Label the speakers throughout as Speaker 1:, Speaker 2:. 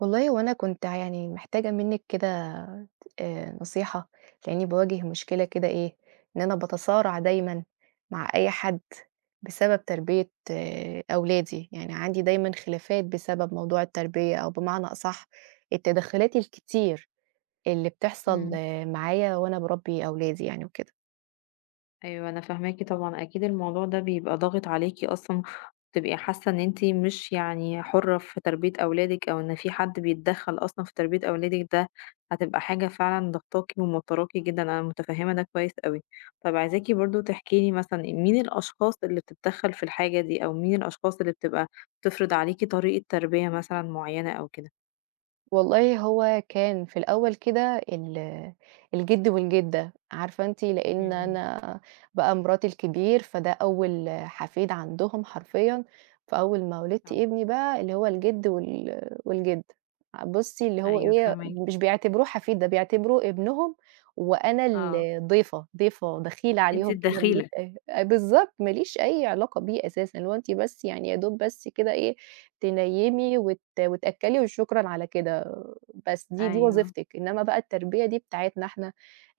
Speaker 1: والله هو أنا كنت يعني محتاجة منِّك كده نصيحة، لإنّي باواجه مشكلة كده إيه، إن أنا باتصارع دايمًا مع أي حد بسبب تربية أولادي، يعني عندي دايمًا خلافات بسبب موضوع التربية أو بمعنى أصح التدخلات الكتير اللي بتحصل
Speaker 2: إمم،
Speaker 1: معايا وأنا باربي أولادي يعني وكده.
Speaker 2: أيوه أنا فاهماكِ طبعًا، أكيد الموضوع ده بيبقى ضاغط عليكِ أصلًا، بتبقي حاسة إن أنتِ مش يعني حُرة في تربية أولادِك، أو إن في حد بيتدخّل أصلًا في تربية أولادِك ده هتبقى حاجة فعلًا ضاغطاكِ وموتّراكِ جدًا، أنا متفهمة ده كويس أوي. طَب عايزاكِ برضه تحكي لي مثلًا مين الأشخاص اللي بتتدخّل في الحاجة دي، أو مين الأشخاص اللي بتبقى بتفرض عليكِ طريقة تربية مثلًا معيّنة أو كده؟
Speaker 1: والله هو كان في الأول كده الجِد والجِدة، عارفة أنتِ لإن
Speaker 2: إمم، إمم.
Speaker 1: أنا بقى مراتي الكبير، فده أول حفيد عندهم حرفيًا، فأول ما ولدت
Speaker 2: أو
Speaker 1: ابني بقى اللي هو الجِد والجِدة، بُصّي اللي هو
Speaker 2: أيوه
Speaker 1: إيه،
Speaker 2: فاهماكِ،
Speaker 1: مش بيعتبروه حفيد، ده بيعتبروه ابنهم وأنا
Speaker 2: آه.
Speaker 1: الضيفة، ضيفة دخيلة
Speaker 2: أنتِ
Speaker 1: عليهم كده ما ليش
Speaker 2: الدخيلة.
Speaker 1: أي آه بالضبط، ما ليش أي علاقة بيه أساسًا، اللي هو أنتِ بس يعني يا دوب بس كده إيه، تنيّمي وتأكّلي وشكرًا على كده، بس دي
Speaker 2: أيوه،
Speaker 1: وظيفتِك، إنّما بقى التربية دي بتاعتنا إحنا،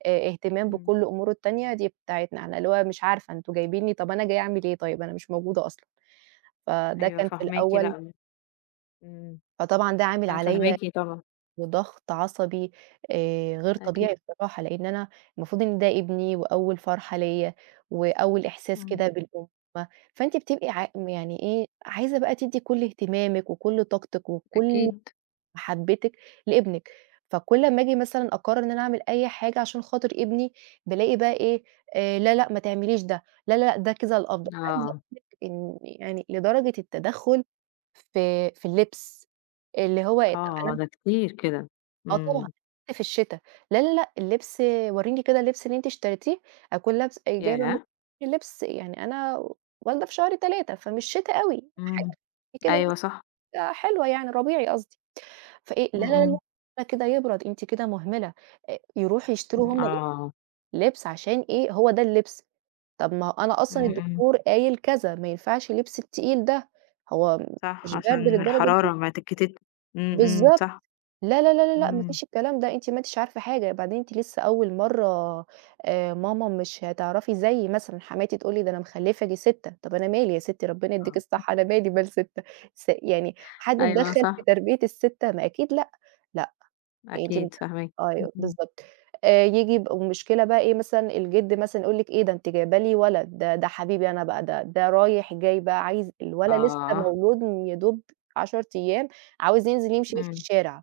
Speaker 1: اهتمام
Speaker 2: إمم،
Speaker 1: بكل أموره التانية دي بتاعتنا إحنا، اللي هو مش عارفة أنتم جايبينّي طَب أنا جاية أعمل إيه طيب، أنا مش موجودة أصلًا، فده
Speaker 2: أيوه
Speaker 1: كان في
Speaker 2: فاهماكِ،
Speaker 1: الأول
Speaker 2: لأ إمم،
Speaker 1: فطبعًا ده عامل
Speaker 2: أنا
Speaker 1: عليَّ
Speaker 2: فاهماكِ طبعًا،
Speaker 1: وضغط عصبي غير
Speaker 2: أكيد،
Speaker 1: طبيعي بصراحة، لإن أنا المفروض إن ده ابني وأول فرحة ليّا، وأول إحساس كده
Speaker 2: إمم.
Speaker 1: بالأمومة، فأنتِ بتبقي يعني إيه، عايزة بقى تدّي كل اهتمامِك وكل طاقتِك وكل
Speaker 2: أكيد،
Speaker 1: محبتِك لابنِك، فكل أمّا آجي مثلًا أقرر إن أنا أعمل أي حاجة عشان خاطر ابني، بالاقي بقى إيه، لا، لأ، ما تعمليش ده، لا، لا، لأ، ده كده الأفضل، عايزة
Speaker 2: آه،
Speaker 1: إن يعني لدرجة التدخل في اللبس، اللي هو إيه،
Speaker 2: آه،
Speaker 1: طب
Speaker 2: ده كتير كده،
Speaker 1: آه طبعًا،
Speaker 2: إمم،
Speaker 1: في الشتا. لا، لا، لأ، اللبس ورّيني كده اللبس اللي أنتِ اشتريتيه، أكون لابسة إيه، جايبة مثلًا
Speaker 2: ياه!
Speaker 1: لبس يعني أنا والدة في شهر 3 فمش شتا أوي، حاجة
Speaker 2: إمم،
Speaker 1: خفيفة كده
Speaker 2: أيوه صح،
Speaker 1: مثلًا حلوة يعني ربيعي قصدي، فإيه لا،
Speaker 2: إمم،
Speaker 1: لا، لا،
Speaker 2: إمم،
Speaker 1: ده كده يبرد، أنتِ كده مهملة، يروحوا يشتروا
Speaker 2: إمم،
Speaker 1: هُم
Speaker 2: آه،
Speaker 1: لبس عشان إيه، هو ده اللبس، طب ما هو أنا أصلًا
Speaker 2: إمم، إمم،
Speaker 1: الدكتور قايل كذا، ما ينفعش اللبس التقيل ده، هو
Speaker 2: صح
Speaker 1: مش بارد
Speaker 2: عشان
Speaker 1: للدرجة دي،
Speaker 2: الحرارة ما تتكتت إمم، إمم،
Speaker 1: بالضبط.
Speaker 2: صح،
Speaker 1: لا، لا، لا، لا، لأ، ما
Speaker 2: إمم،
Speaker 1: فيش الكلام ده، أنتِ ما أنتيش عارفة حاجة، بعدين أنتِ لسه أول مرّة ماما مش هتعرفي زيي مثلًا حماتي تقول لي: "ده أنا مخلّفة دي 6" طَب أنا مالي يا ستّي ربنا
Speaker 2: آه،
Speaker 1: يدّيكِ الصحة أنا مالي مال 6 يعني حد
Speaker 2: أيوه
Speaker 1: اتدخّل في
Speaker 2: صح،
Speaker 1: تربية ال6 ما أكيد لأ، لأ، يعني أنتِ
Speaker 2: أكيد فاهماكِ، إمم،
Speaker 1: أيوه
Speaker 2: إمم،
Speaker 1: بالضبط، ييجي يبقى والمشكلة بقى إيه مثلًا الجِد مثلًا يقول لِك: "إيه ده أنتِ جايبة لي ولد، ده حبيبي أنا بقى ده رايح جاي بقى عايز" الولد لسه
Speaker 2: آه،
Speaker 1: مولود يا دوب 10 أيام عاوز ينزل يمشي بيه في
Speaker 2: إمم،
Speaker 1: الشارع،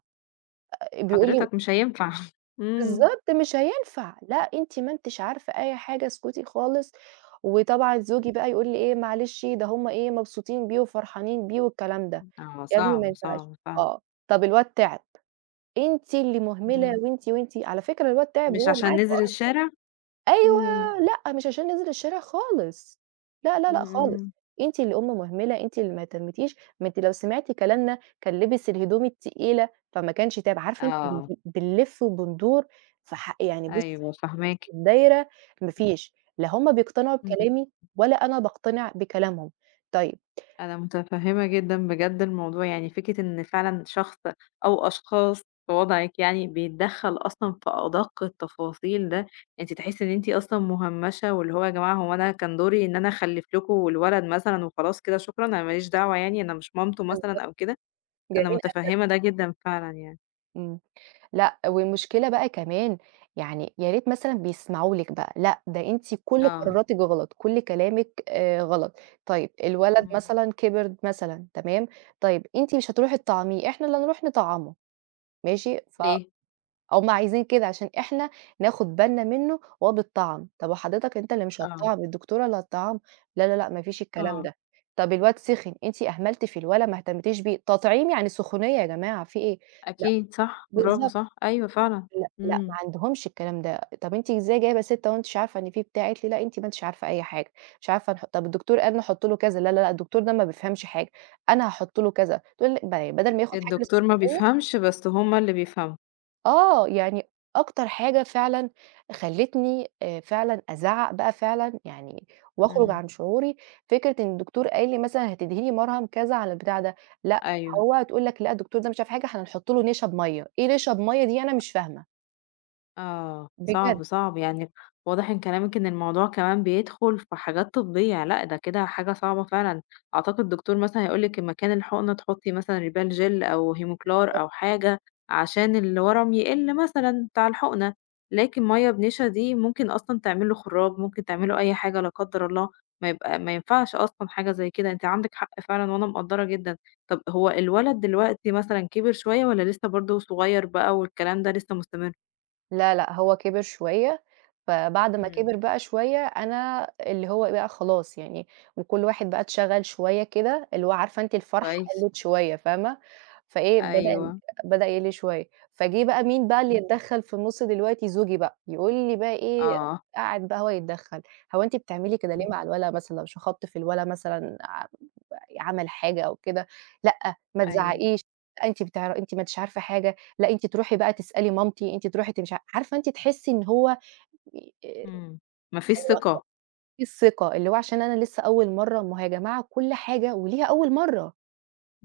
Speaker 1: بيقول لي
Speaker 2: حضرتك مش هينفع، إمم،
Speaker 1: بالضبط، مش هينفع، لأ أنتِ ما أنتِش عارفة أي حاجة، اسكتي خالص، وطبعًا زوجي بقى يقول لي إيه: "معلش ده هُم إيه مبسوطين بيه وفرحانين بيه والكلام ده."
Speaker 2: آه،
Speaker 1: يا ابني ما
Speaker 2: صعب،
Speaker 1: ينفعش
Speaker 2: صعب فعلًا،
Speaker 1: آه، طب الواد تعب، أنتِ اللي مهملة
Speaker 2: إمم،
Speaker 1: وأنتِ، وأنتِ على فكرة الواد تعب
Speaker 2: مش
Speaker 1: وهو
Speaker 2: عشان
Speaker 1: معاكم.
Speaker 2: نزل الشارع؟
Speaker 1: أيوه،
Speaker 2: إمم،
Speaker 1: لأ، مش عشان ننزل الشارع خالص، لا، لا، لأ
Speaker 2: إمم،
Speaker 1: خالص،
Speaker 2: إمم،
Speaker 1: أنتِ اللي أم مهملة، أنتِ اللي ما اهتمتيش، ما أنتِ لو سمعتِ كلامنا كان لبس الهدوم التقيلة، فما كانش تاب عارفة أنتِ
Speaker 2: آه،
Speaker 1: بنلِف وبندور في يعني بُصّي
Speaker 2: أيوه
Speaker 1: نفس
Speaker 2: فاهماكِ.
Speaker 1: الدايرة ما فيش، لا هُم بيقتنعوا
Speaker 2: إمم،
Speaker 1: بكلامي ولا أنا باقتنع بكلامهم، طيب
Speaker 2: أنا متفهمة جدًا بجد الموضوع، يعني فكرة إن فعلًا شخص أو أشخاص في وضعِك يعني بيتدخّل أصلًا في أدق التفاصيل ده، أنتِ تحسّي إن أنتِ أصلًا مهمّشة، واللي هو يا جماعة هو أنا كان دوري إن أنا أخلّف لكم الولد مثلًا وخلاص كده شكرًا، أنا ما ليش دعوة يعني أنا مش مامته
Speaker 1: بالضبط.
Speaker 2: مثلًا أو كده، أنا
Speaker 1: جميل أوي،
Speaker 2: متفهمة ده جدًا فعلًا يعني.
Speaker 1: إمم. لأ، والمشكلة بقى كمان يعني يا ريت مثلًا بيسمعوا لِك بقى، لأ ده أنتِ كل
Speaker 2: آه،
Speaker 1: قراراتِك غلط، كل كلامِك غلط، طيب الولد
Speaker 2: إمم،
Speaker 1: مثلًا كِبِر مثلًا تمام، طيب أنتِ مش هتروحي تطعّميه، إحنا اللي هنروح نطعّمه ماشي،
Speaker 2: ليه؟
Speaker 1: فهُم عايزين كده عشان إحنا ناخد بالنا منه وهو بيتطعّم، طب وحضرتك أنت اللي مش
Speaker 2: آه.
Speaker 1: هتطعّم، الدكتورة اللي هتطعّمه، لا، لا، لأ ما فيش الكلام
Speaker 2: آه،
Speaker 1: ده، طب الواد سِخِن، أنتِ أهملتِ في الولد ما اهتمتيش بيه، تطعيم يعني سخونية يا جماعة في إيه؟ لأ
Speaker 2: أكيد صح، برافو
Speaker 1: بالضبط.
Speaker 2: صح، أيوه فعلًا،
Speaker 1: لأ، لأ، ما
Speaker 2: إمم،
Speaker 1: عندهمش الكلام ده، طب أنتِ إزاي جايبة 6 وأنتِ مش عارفة إن في بتاع؟ قالت لي: "لأ، أنتِ ما أنتِش عارفة أي حاجة، مش عارفة طب الدكتور قال نحط له كذا، لا، لا، لأ، الدكتور ده ما بيفهمش حاجة، أنا هاحط له كذا." تقول لي بدل ما ياخد حاجة
Speaker 2: الدكتور ما
Speaker 1: الاستشفائية
Speaker 2: بيفهمش بس هُم اللي بيفهموا،
Speaker 1: آه، يعني أكتر حاجة فعلًا خلّتني فعلًا أزعّق بقى فعلًا يعني وأخرج
Speaker 2: إمم،
Speaker 1: عن شعوري، فكرة إن الدكتور قال لي مثلًا هتدهني مرهم كذا على البتاع ده، لأ،
Speaker 2: أيوه.
Speaker 1: هو تقول لك: "لأ، الدكتور ده مش عارف حاجة، إحنا هنحط له نشا بمَيّة." إيه نشا بمَيّة دي أنا مش فاهمة
Speaker 2: آه،
Speaker 1: بجد.
Speaker 2: صعب، صعب، يعني واضح من كلامِك إن الموضوع كمان بيدخل في حاجات طبية، لأ ده كده حاجة صعبة فعلًا، أعتقد الدكتور مثلًا هيقول لِك مكان الحقنة تحطي مثلًا ريبال جل أو هيموكلار أو حاجة عشان الورم يقل مثلًا بتاع الحقنة، لكن مَيّة بنشا دي ممكن أصلًا تعمل له خراج، ممكن تعمل له أي حاجة لا قدر الله، ما يبقى ما ينفعش أصلًا حاجة زي كده، أنتِ عندِك حق فعلًا وأنا مقدّرة جدًا. طب هو الولد دلوقتي مثلًا كبر شوية والّا لسه برضه صغير بقى والكلام ده لسه مستمر؟
Speaker 1: لا، لأ، هو كِبِر شوية، فبعد ما
Speaker 2: إمم.
Speaker 1: كِبِر بقى شوية أنا اللي هو إيه بقى خلاص يعني وكل واحد بقى اتشغَل شوية كده، اللي هو عارفة أنتِ الفرحة
Speaker 2: كويس،
Speaker 1: قَلِّت شوية فاهمة، فإيه بدأ
Speaker 2: أيوه.
Speaker 1: بدأ يقل شوية، فجِه بقى مين بقى اللي
Speaker 2: إمم.
Speaker 1: يتدخّل في النُص دلوقتي؟ زوجي بقى، يقول لي بقى إيه
Speaker 2: آه.
Speaker 1: قاعد بقى هو يتدخّل، "هو أنتِ بتعملي كده ليه
Speaker 2: إمم.
Speaker 1: مع الولد مثلًا مش هاخطِّف الولد مثلًا عمل حاجة أو كده، لأ ما
Speaker 2: أيوه.
Speaker 1: تزعّقيش، أنتِ ما أنتيش عارفة حاجة." لأ أنتِ تروحي بقى تسألي مامتي، أنتِ تروحي مش عارفة أنتِ تحسّي إن هو
Speaker 2: إمم. ما فيش ثقة.
Speaker 1: في الثقة، اللي هو عشان أنا لسه أول مرّة، ما هو يا جماعة كل حاجة وليها أول مرّة،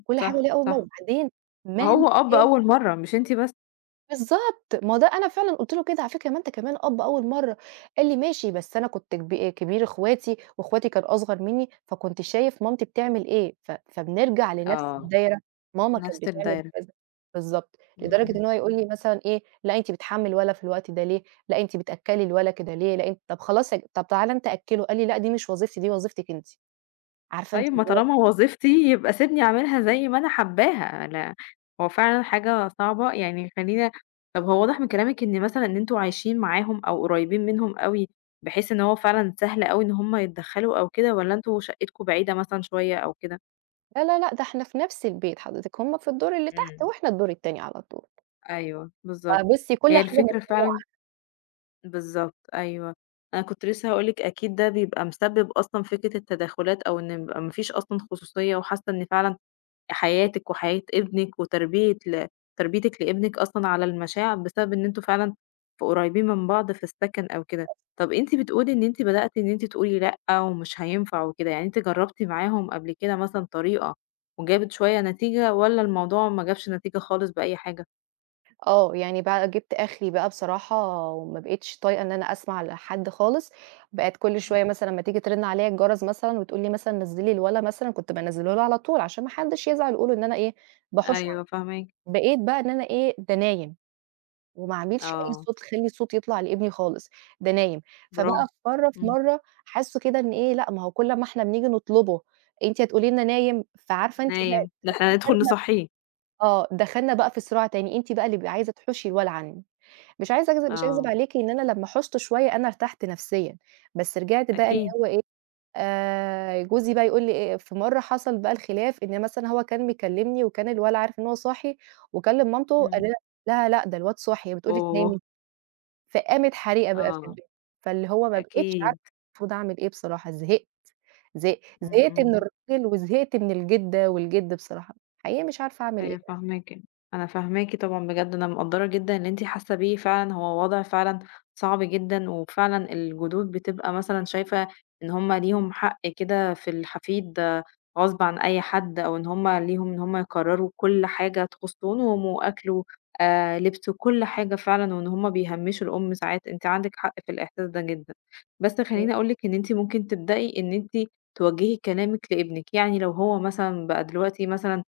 Speaker 1: كل حاجة
Speaker 2: صح،
Speaker 1: وليها أول مرّة،
Speaker 2: صح.
Speaker 1: وبعدين
Speaker 2: ما
Speaker 1: مهما
Speaker 2: هو أب
Speaker 1: كان
Speaker 2: أول مرّة مش أنتِ بس.
Speaker 1: بالضبط، ما هو ده أنا فعلًا قُلت له كده على فكرة ما أنت كمان أب أول مرّة، قال لي: "ماشي بس أنا كنت كبير أخواتي وأخواتي كان أصغر منّي، فكنت شايف مامتي بتعمل إيه، فبنرجع لنفس
Speaker 2: آه،
Speaker 1: الدايرة، ماما كانت
Speaker 2: نفس
Speaker 1: بتعمل
Speaker 2: الدايرة.
Speaker 1: كذا." بالضبط،
Speaker 2: إمم،
Speaker 1: لدرجة
Speaker 2: إمم.
Speaker 1: إن هو يقول لي مثلًا إيه: "لأ أنتِ بتحمّي الولا في الوقت ده ليه، لأ أنتِ بتأكّلي الولا كده ليه، لأ أنتِ طب خلاص يا ج طب تعالَ أنت أكّله." قال لي: "لأ دي مش وظيفتي دي وظيفتِك أنتِ." عارفة أنتِ
Speaker 2: طيب ما
Speaker 1: اللي هو
Speaker 2: طالما وظيفتي يبقى سيبني أعملها زي ما أنا حاباها، لا هو فعلًا حاجة صعبة يعني خلّينا طب هو واضح من كلامِك إن مثلًا إن أنتم عايشين معاهم أو قريبين منهم أوي، بحيث إن هو فعلًا سهل أوي إن هم يتدخّلوا أو كده والّا أنتم شقتكم بعيدة مثلًا شوية أو كده؟
Speaker 1: لا، لا، لأ ده إحنا في نفس البيت حضرتِك، هُم في الدور اللي تحت
Speaker 2: إمم.
Speaker 1: وإحنا الدور التاني على طول،
Speaker 2: أيوه، بالضبط.
Speaker 1: فبُصّي كل
Speaker 2: هي
Speaker 1: حاجة
Speaker 2: الفكرة فعلًا
Speaker 1: مسؤولة
Speaker 2: بالضبط، أيوه. أنا كنت لسه هاقول لِك أكيد ده بيبقى مسبِّب أصلًا فكرة التدخُّلات أو إن يبقى ما فيش أصلًا خصوصية وحاسة إن فعلًا حياتِك وحياة ابنِك وتربية تربيتِك لابنِك أصلًا على المشاعر بسبب إن أنتم فعلًا قريّبين من بعض في السَكَن أو كده. طَب أنتِ بتقولي إن أنتِ بدأتِ إن أنتِ تقولي لأ ومش هينفع وكده، يعني أنتِ جرّبتِ معاهم قبل كده مثلًا طريقة وجابت شوية نتيجة والّا الموضوع ما جابش نتيجة خالص بأي حاجة؟
Speaker 1: آه، يعني بقى جِبت آخري بقى بصراحة وما بقيتش طايقة إن أنا أسمع لحد خالص، بقِت كل
Speaker 2: إمم،
Speaker 1: شوية مثلًا أمّا تيجي ترن عليَّ الجَرَس مثلًا وتقول لي مثلًا نزّلي الولا مثلًا، كنت بانزّله لها على طول عشان ما حدش يزعل يقولوا إن أنا إيه، باحُش عليه،
Speaker 2: أيوه فاهماكِ.
Speaker 1: بقيت بقى إن أنا إيه، ده نايم وما أعملش أي
Speaker 2: آه،
Speaker 1: صوت، أخلّي الصوت يطلع لابني خالص، ده نايم،
Speaker 2: برافو.
Speaker 1: فبقى في مرّة في
Speaker 2: إمم،
Speaker 1: مرّة حاسّه كده إن إيه، لأ ما هو كل أمّا إحنا بنيجي نطلبه أنتِ هتقولي لنا نايم، فعارفة أنتِ بقى
Speaker 2: نايم، ده إحنا هندخل
Speaker 1: دخلنا
Speaker 2: نصحّيه،
Speaker 1: آه، دخلنا بقى في صراع تاني، أنتِ بقى اللي ب عايزة تحوشي الولا عنّي. مش عايزة أكذب مش هاكذب
Speaker 2: آه،
Speaker 1: عليكِ إن أنا لمّا حُزت شوية أنا ارتحت نفسيًا، بس رجعت بقى اللي
Speaker 2: أكيد،
Speaker 1: هو إيه، جوزي بقى يقول لي إيه في مرّة حصل بقى الخلاف إن مثلًا هو كان مكلمني وكان الولد عارف إن هو صاحي، وكلم مامته قال
Speaker 2: إمم،
Speaker 1: لها لأ ده الواد صاحي، هي بتقول لِك
Speaker 2: أوه!
Speaker 1: نامي، فقامت حريقة بقى في
Speaker 2: آه،
Speaker 1: البيت، فاللي هو ما بقيتش
Speaker 2: أكيد،
Speaker 1: عارفة المفروض أعمل إيه بصراحة، زهقت
Speaker 2: إمم،
Speaker 1: زهقت من
Speaker 2: إمم.
Speaker 1: الراجل وزهقت من الجدة والجد بصراحة، حقيقي مش عارفة أعمل
Speaker 2: أيوه
Speaker 1: إيه،
Speaker 2: فاهماكِ، أنا فاهماكِ طبعًا بجد، أنا مقدّرة جدًا اللي أنتِ حاسة بيه فعلًا، هو وضع فعلًا صعب جدًا، وفعلًا الجدود بتبقى مثلًا شايفة إن هُم ليهم حق كده في الحفيد آه، غصب عن أي حد، أو إن هُم ليهم إن هُم يقرروا كل حاجة تخص نومه، وأكله، لبسه، كل حاجة فعلًا، وإن هُم بيهمّشوا الأم ساعات، أنتِ عندِك حق في الإحساس ده جدًا. بس
Speaker 1: حقيقي.
Speaker 2: خلّيني أقول لِك إن أنتِ ممكن تبدئي إن أنتِ توجّهي كلامِك لابنِك، يعني لو هو مثلًا بقى دلوقتي مثلًا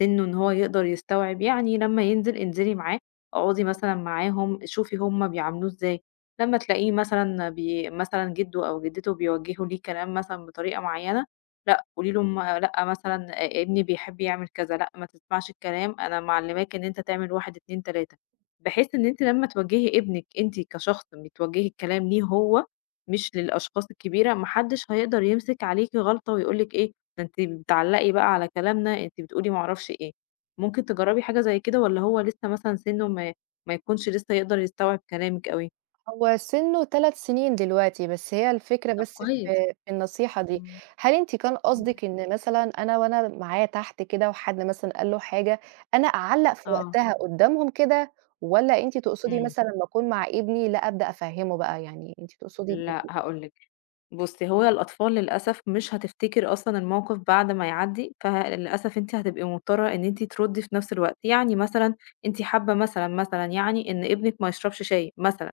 Speaker 2: سِنُّه إن هو يقدر يستوعب، يعني لمّا ينزل انزلي معاه، اقعدي مثلًا معاهم، شوفي هُم بيعاملوه إزاي، لمّا تلاقيه مثلًا مثلًا جِدُّه أو جِدِّته بيوجّهوا ليه كلام مثلًا بطريقة معيّنة، لأ، قولي له لأ مثلًا ابني بيحب يعمل كذا، لأ ما تسمعش الكلام، أنا معلّماك إن أنت تعمل 1، 2، 3 بحيث إن أنتِ لمّا توجّهي ابنِك أنتِ كشخص بتوجّهي الكلام ليه هو، مش للأشخاص الكبيرة، ما حدش هيقدر يمسك عليكِ غلطة ويقول لِك إيه، ده أنتِ بتعلّقي بقى على كلامنا، أنتِ بتقولي ما أعرفش إيه. ممكن تجرّبي حاجة زي كده والّا هو لسه مثلًا سِنُّه ما يكونش لسه يقدر يستوعب كلامِك أوي؟
Speaker 1: هو سنّه 3 سنين دلوقتي، بس هي الفكرة
Speaker 2: طب
Speaker 1: بس
Speaker 2: كويس.
Speaker 1: في النصيحة دي.
Speaker 2: إمم،
Speaker 1: هل أنتِ كان
Speaker 2: إمم.
Speaker 1: قصدِك إن مثلًا أنا وأنا معاه تحت كده وحد مثلًا قال له حاجة، أنا أعلّق في
Speaker 2: آه،
Speaker 1: وقتها قدّامهم كده، والّا أنتِ تقصدي
Speaker 2: إمم.
Speaker 1: مثلًا أمّا أكون مع ابني لأ أبدأ أفهّمه بقى، يعني أنتِ تقصدي
Speaker 2: لأ هاقول لِك بُصّي، هو الأطفال للأسف مش هتفتكر أصلًا الموقف بعد ما يعدّي، فللأسف أنتِ هتبقي مضطرة إن أنتِ تردّي في نفس الوقت، يعني مثلًا أنتِ حابة مثلًا، مثلًا يعني إن ابنِك ما يشربش شاي مثلًا،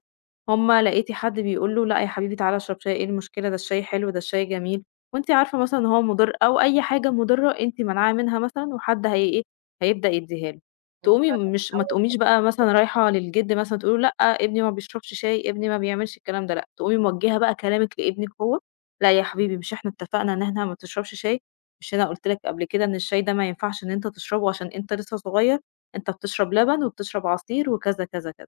Speaker 2: هم لقيتِ حد بيقول له: "لأ يا حبيبي تعالَ اشرب شاي، إيه المشكلة ده الشاي حلو، ده الشاي جميل." وأنتِ عارفة مثلًا إن هو مُضر أو أي حاجة مُضرة أنتِ مانعاه منها مثلًا وحد هي إيه، هيبدأ يدّيها له. تقومي
Speaker 1: إيه؟
Speaker 2: مش ما تقوميش بقى مثلًا رايحة للجِد مثلًا تقولي له لأ، ابني ما بيشربش شاي، ابني ما بيعملش الكلام ده لأ، تقومي موجهة بقى كلامِك لابنِك هو، لأ يا حبيبي مش إحنا اتفقنا إن إحنا ما بتشربش شاي، مش أنا قُلت لك قبل كده إن الشاي ده ما ينفعش إن أنت تشربه عشان أنت لسه صغير، أنت بتشرب لبن وبتشرب عصير وكذا، كذا، كذا.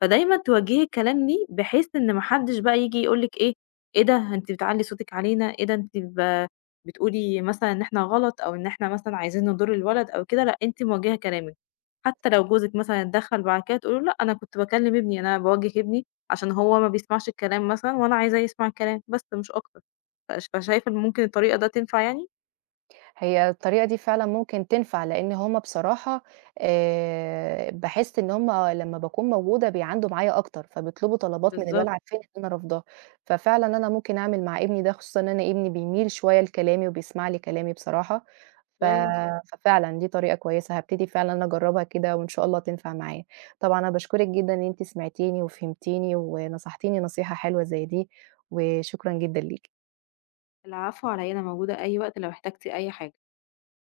Speaker 2: فدايمًا توجّهي الكلام ليه بحيث إن ما حدّش بقى ييجي يقول لِك إيه، إيه ده أنتِ بتعلّي صوتِك علينا، إيه ده أنتِ بتقولي مثلًا إن إحنا غلط أو إن إحنا مثلًا عايزين نضُر الولد أو كده، لأ أنتِ موجّهة كلامِك. حتى لو جوزِك مثلًا اتدخّل بعد كده تقولي له لأ أنا كنت باكلّم ابني، أنا باوجّه ابني عشان هو ما بيسمعش الكلام مثلًا وأنا عايزاه يسمع الكلام بس مش أكتر. فشايفة إن ممكن الطريقة ده تنفع يعني؟
Speaker 1: هي الطريقة دي فعلًا ممكن تنفع، لإن هُم بصراحة باحس إن هُم لمّا باكون موجودة بيعاندوا معايا أكتر، فبيطلبوا طلبات من
Speaker 2: بالضبط،
Speaker 1: الولع التاني اللي أنا رافضاه، ففعلًا أنا ممكن أعمل مع ابني ده، خصوصًا إن أنا ابني بيميل شوية لكلامي وبيسمع لي كلامي بصراحة، ف
Speaker 2: كويس.
Speaker 1: ففعلًا دي طريقة كويسة، هابتدي فعلًا انا أجربها كده وإن شاء الله تنفع معايا. طبعًا أنا باشكرِك جدًا إن أنتِ سمعتيني وفهمتيني ونصحتيني نصيحة حلوة زي دي، وشكرًا جدًا ليكِ.
Speaker 2: العفو على إيه، أنا موجودة أي وقت لو احتجتِ أي حاجة.